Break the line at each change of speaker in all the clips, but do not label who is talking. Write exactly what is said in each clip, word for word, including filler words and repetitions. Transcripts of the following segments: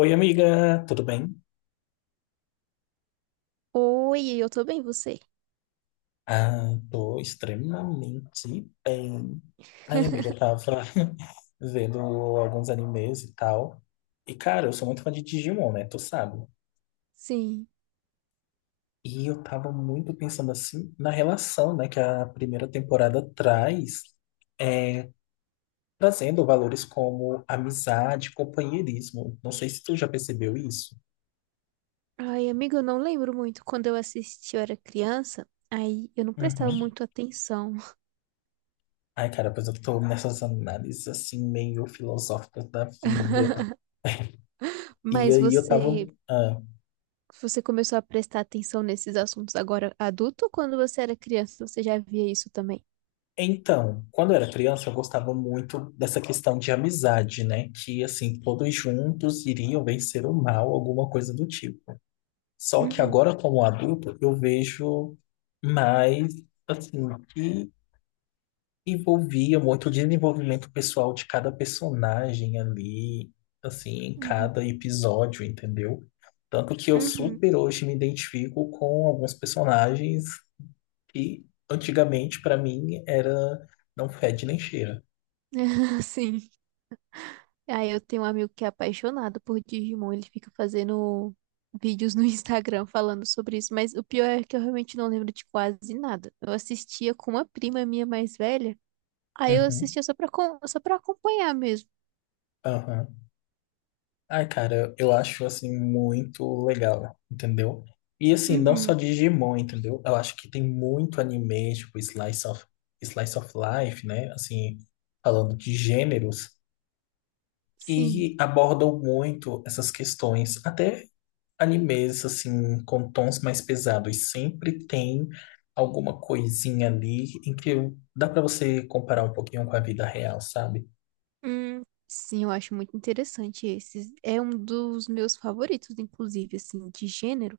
Oi, amiga, tudo bem?
Oi, eu tô bem, você?
Ah, tô extremamente bem. Ai, amiga, eu tava vendo alguns animes e tal. E, cara, eu sou muito fã de Digimon, né? Tu sabe?
Sim.
E eu tava muito pensando, assim, na relação, né, que a primeira temporada traz, é, trazendo valores como amizade, companheirismo. Não sei se tu já percebeu isso.
Ai, amiga, eu não lembro muito. Quando eu assisti, eu era criança, aí eu não prestava
Uhum.
muito atenção.
Ai, cara, pois eu tô nessas análises, assim, meio filosóficas da vida. E
Mas
aí eu tava.
você,
ah,
você começou a prestar atenção nesses assuntos agora adulto ou quando você era criança, você já via isso também?
Então, quando eu era criança, eu gostava muito dessa questão de amizade, né? Que, assim, todos juntos iriam vencer o mal, alguma coisa do tipo. Só que
Uhum,
agora, como adulto, eu vejo mais, assim, que envolvia muito o desenvolvimento pessoal de cada personagem ali, assim, em
uhum,
cada episódio, entendeu? Tanto que eu
uhum.
super hoje me identifico com alguns personagens que antigamente, pra mim, era não fede nem cheira.
Sim. Aí eu tenho um amigo que é apaixonado por Digimon, ele fica fazendo vídeos no Instagram falando sobre isso, mas o pior é que eu realmente não lembro de quase nada. Eu assistia com uma prima minha mais velha, aí eu
Uhum,
assistia só pra, com- só pra acompanhar mesmo.
aham. Ai, cara, eu acho assim muito legal, entendeu? E assim, não só
Uhum.
Digimon, entendeu? Eu acho que tem muito anime, tipo Slice of, Slice of Life, né? Assim, falando de gêneros,
Sim.
que abordam muito essas questões. Até animes, assim, com tons mais pesados, sempre tem alguma coisinha ali em que dá pra você comparar um pouquinho com a vida real, sabe?
Hum, sim, eu acho muito interessante esses. É um dos meus favoritos, inclusive, assim, de gênero.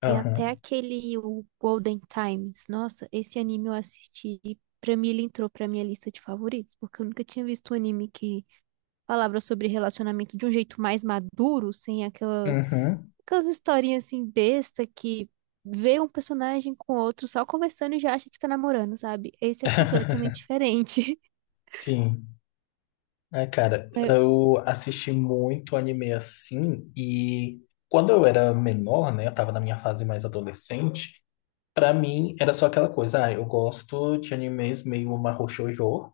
Tem até
Aham,
aquele o Golden Times. Nossa, esse anime eu assisti e pra mim ele entrou pra minha lista de favoritos, porque eu nunca tinha visto um anime que falava sobre relacionamento de um jeito mais maduro, sem aquela,
uhum.
aquelas historinhas assim besta que vê um personagem com outro só conversando e já acha que tá namorando, sabe? Esse é completamente diferente.
Sim. É, cara,
É,
eu assisti muito anime assim e quando eu era menor, né, eu tava na minha fase mais adolescente, pra mim era só aquela coisa, ah, eu gosto de animes meio mahou shoujo,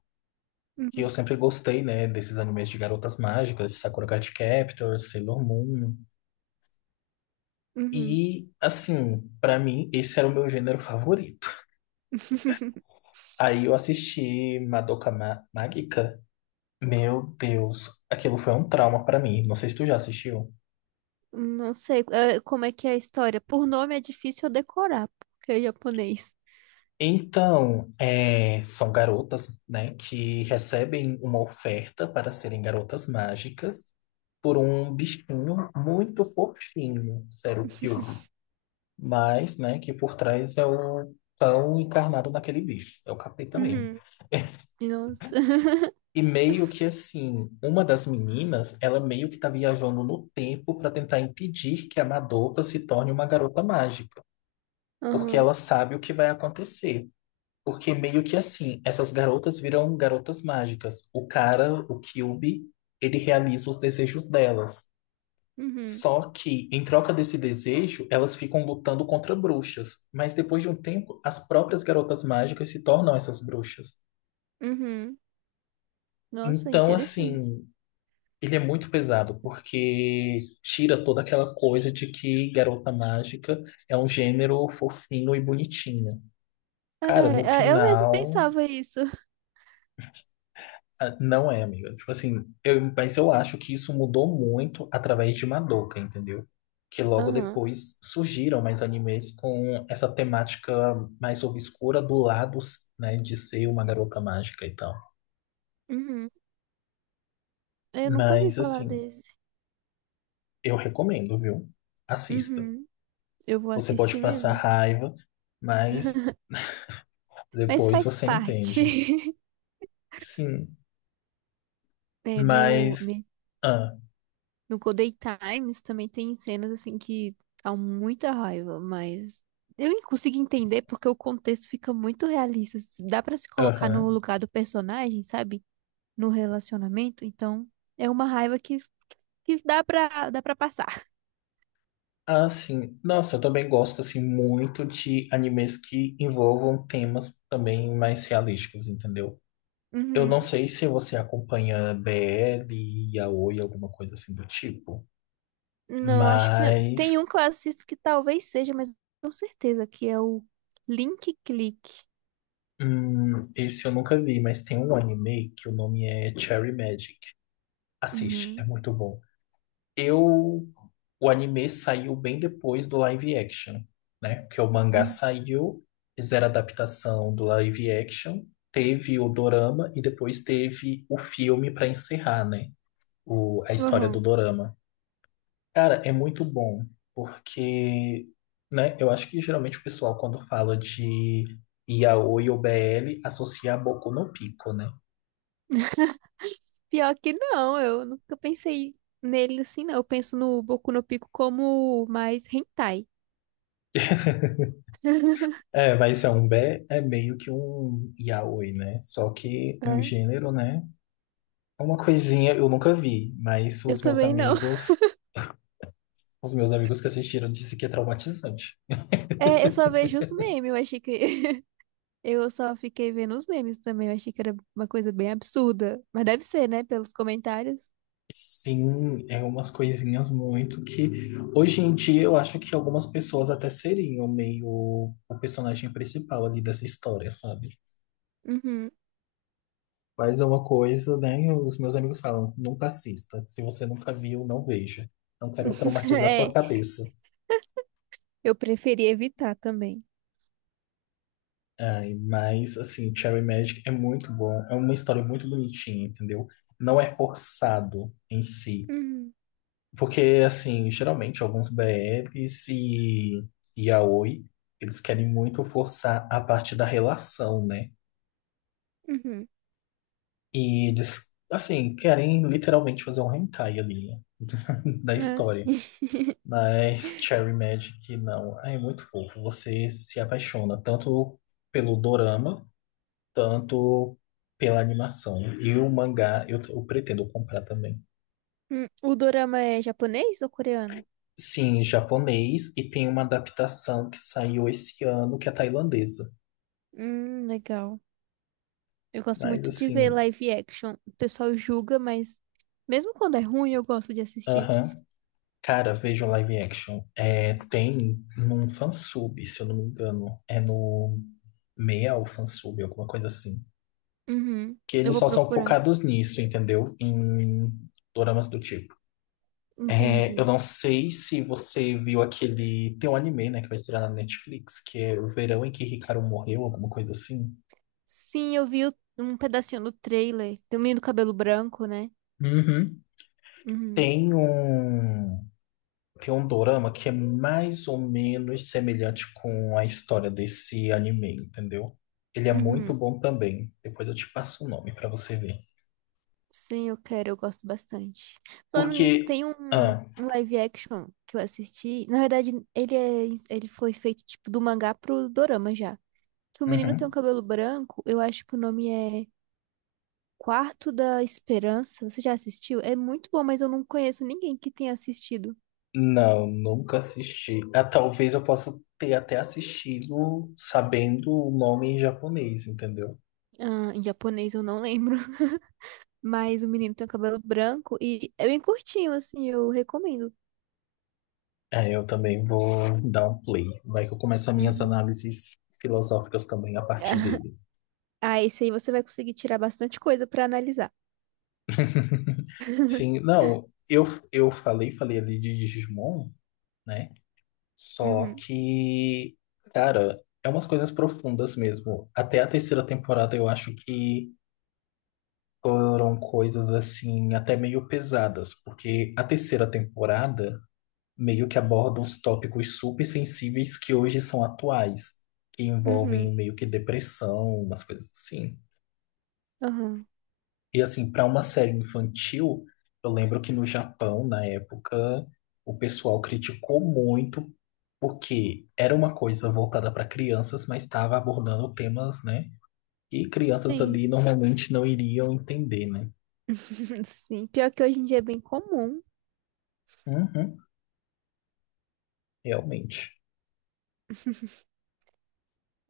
que eu
uhum,
sempre gostei, né, desses animes de garotas mágicas, Sakura Card Captor, Sailor Moon.
uhum.
E assim, pra mim esse era o meu gênero favorito. Aí eu assisti Madoka Ma- Magica. Meu Deus, aquilo foi um trauma pra mim. Não sei se tu já assistiu.
Não sei, é, como é que é a história. Por nome é difícil eu decorar, porque é japonês.
Então, é, são garotas, né, que recebem uma oferta para serem garotas mágicas por um bichinho muito fofinho, Serukyu, mas, né, que por trás é o pão encarnado naquele bicho, é o capeta mesmo.
Uhum. Nossa.
E meio que assim, uma das meninas, ela meio que tá viajando no tempo para tentar impedir que a Madoka se torne uma garota mágica, porque
Aham.
ela sabe o que vai acontecer. Porque meio que assim, essas garotas viram garotas mágicas. O cara, o Kyuubi, ele realiza os desejos delas.
Uhum.
Só que, em troca desse desejo, elas ficam lutando contra bruxas. Mas depois de um tempo, as próprias garotas mágicas se tornam essas bruxas.
Uhum. Nossa,
Então,
interessante.
assim, ele é muito pesado, porque tira toda aquela coisa de que garota mágica é um gênero fofinho e bonitinho. Cara, no
É, é, eu mesmo
final.
pensava isso.
Ah, não é, amiga. Tipo assim, eu, mas eu acho que isso mudou muito através de Madoka, entendeu? Que logo
Aham.
depois surgiram mais animes com essa temática mais obscura do lado, né, de ser uma garota mágica e tal.
Uhum. Eu nunca ouvi
Mas
falar
assim,
desse.
eu recomendo, viu? Assista.
Uhum. Eu vou
Você pode
assistir
passar
mesmo.
raiva, mas
Mas
depois
faz
você
parte.
entende. Sim,
É, no,
mas.
né,
Ah,
no Golden Times também tem cenas assim que dá muita raiva, mas eu nem consigo entender porque o contexto fica muito realista. Dá pra se colocar no
aham.
lugar do personagem, sabe? No relacionamento, então é uma raiva que, que dá pra, dá pra passar.
Ah, sim. Nossa, eu também gosto assim muito de animes que envolvam temas também mais realísticos, entendeu? Eu não
Uhum.
sei se você acompanha B L, Yaoi, alguma coisa assim do tipo,
Não, acho que não. Tem
mas
um que eu assisto que talvez seja, mas não tenho certeza que é o Link Click.
hum, esse eu nunca vi, mas tem um anime que o nome é Cherry Magic. Assiste, é
Uhum.
muito bom. Eu, o anime saiu bem depois do live action, né? Porque o mangá
Uhum.
saiu, fizeram a adaptação do live action, teve o dorama e depois teve o filme para encerrar, né? O, a história do
Uhum.
dorama. Cara, é muito bom, porque, né? Eu acho que geralmente o pessoal, quando fala de yaoi ou B L, associa a Boku no Pico, né?
Pior que não, eu nunca pensei nele assim, não. Eu penso no Boku no Pico como mais hentai.
É, mas é um B é meio que um yaoi, né? Só que um
É.
gênero, né? Uma coisinha eu nunca vi, mas
Eu
os meus
também não.
amigos, os meus amigos que assistiram disse que é traumatizante.
É, eu só vejo os memes, eu achei que. Eu só fiquei vendo os memes também, eu achei que era uma coisa bem absurda. Mas deve ser, né, pelos comentários.
Sim, é umas coisinhas muito que hoje em dia eu acho que algumas pessoas até seriam meio o personagem principal ali dessa história, sabe?
Uhum.
Mas é uma coisa, né? Os meus amigos falam, nunca assista. Se você nunca viu, não veja. Não quero traumatizar sua
É,
cabeça.
eu preferi evitar também.
Ai, mas, assim, Cherry Magic é muito bom. É uma história muito bonitinha, entendeu? Não é forçado em si.
Uhum.
Porque, assim, geralmente alguns B Ls e yaoi, eles querem muito forçar a parte da relação, né?
Uhum.
E eles, assim, querem literalmente fazer um hentai ali, né? da
Ah,
história.
sim.
Mas Cherry Magic, não. Ai, é muito fofo. Você se apaixona tanto pelo dorama, tanto pela animação. E o mangá eu, eu pretendo comprar também.
Hum, o dorama é japonês ou coreano?
Sim, japonês, e tem uma adaptação que saiu esse ano, que é tailandesa.
Hum, legal. Eu gosto
Mas
muito de ver
assim,
live action. O pessoal julga, mas mesmo quando é ruim, eu gosto de assistir.
aham. Cara, veja o live action. É, tem num fansub, se eu não me engano. É no meia ou fansub, alguma coisa assim.
Uhum.
Que
Eu
eles
vou
só são
procurar.
focados nisso, entendeu? Em doramas do tipo. É, eu
Entendi.
não sei se você viu aquele. Tem um anime, né, que vai estrear na Netflix, que é O Verão em que Ricardo Morreu, alguma coisa assim.
Sim, eu vi o- um pedacinho do trailer. Tem um menino do cabelo branco, né?
Uhum.
Uhum.
Tem um. Tem um dorama que é mais ou menos semelhante com a história desse anime, entendeu? Ele é muito
Uhum.
bom também. Depois eu te passo o nome pra você ver.
Sim, eu quero, eu gosto bastante. Falando nisso,
Porque.
tem um,
Ah,
um live action que eu assisti. Na verdade, ele é, ele foi feito tipo do mangá pro dorama já. Que o menino tem um
uhum.
cabelo branco, eu acho que o nome é Quarto da Esperança. Você já assistiu? É muito bom, mas eu não conheço ninguém que tenha assistido.
Não, nunca assisti. Ah, talvez eu possa ter até assistido sabendo o nome em japonês, entendeu?
Ah, em japonês eu não lembro. Mas o menino tem um cabelo branco e é bem curtinho, assim, eu recomendo.
É, eu também vou dar um play. Vai que eu começo as minhas
Uhum.
análises filosóficas também a partir dele.
Ah, esse aí você vai conseguir tirar bastante coisa pra analisar.
Sim, não, eu, eu falei, falei ali de Digimon, né? Só
Uhum,
que, cara, é umas coisas profundas mesmo. Até a terceira temporada eu acho que foram coisas assim, até meio pesadas, porque a terceira temporada meio que aborda uns tópicos super sensíveis que hoje são atuais, que
uhum,
envolvem meio que depressão, umas coisas assim.
uhum.
E assim, para uma série infantil, eu lembro que no Japão, na época, o pessoal criticou muito porque era uma coisa voltada para crianças, mas estava abordando temas, né, que crianças
Sim,
ali normalmente não iriam entender, né?
sim. Pior que hoje em dia é bem comum.
Uhum, realmente.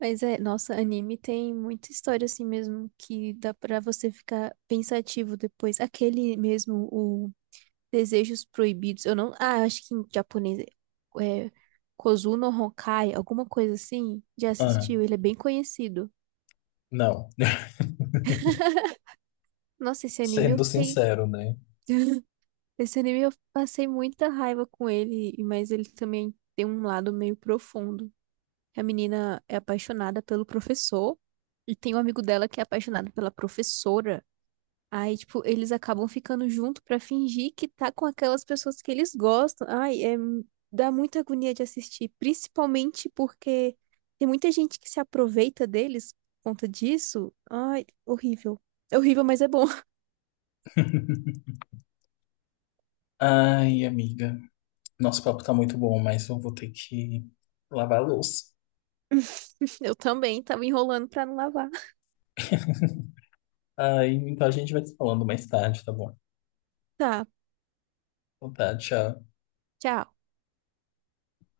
Mas é, nossa, anime tem muita história assim mesmo que dá pra você ficar pensativo depois. Aquele mesmo, o Desejos Proibidos. Eu não, ah, acho que em japonês é, é Kozuno Honkai, alguma coisa assim. Já
Ah,
assistiu? Ele é bem conhecido.
não,
Nossa, esse anime eu
sendo
fiquei
sincero, né?
esse anime eu passei muita raiva com ele, mas ele também tem um lado meio profundo. A menina é apaixonada pelo professor e tem um amigo dela que é apaixonado pela professora. Aí, tipo, eles acabam ficando junto pra fingir que tá com aquelas pessoas que eles gostam. Ai, é, dá muita agonia de assistir, principalmente porque tem muita gente que se aproveita deles por conta disso. Ai, horrível. É horrível, mas é bom.
Ai, amiga. Nosso papo tá muito bom, mas eu vou ter que lavar a louça.
Eu também tava enrolando pra não lavar.
Aí, então a gente vai se falando mais tarde, tá bom?
Tá,
Então tá, tchau.
tchau.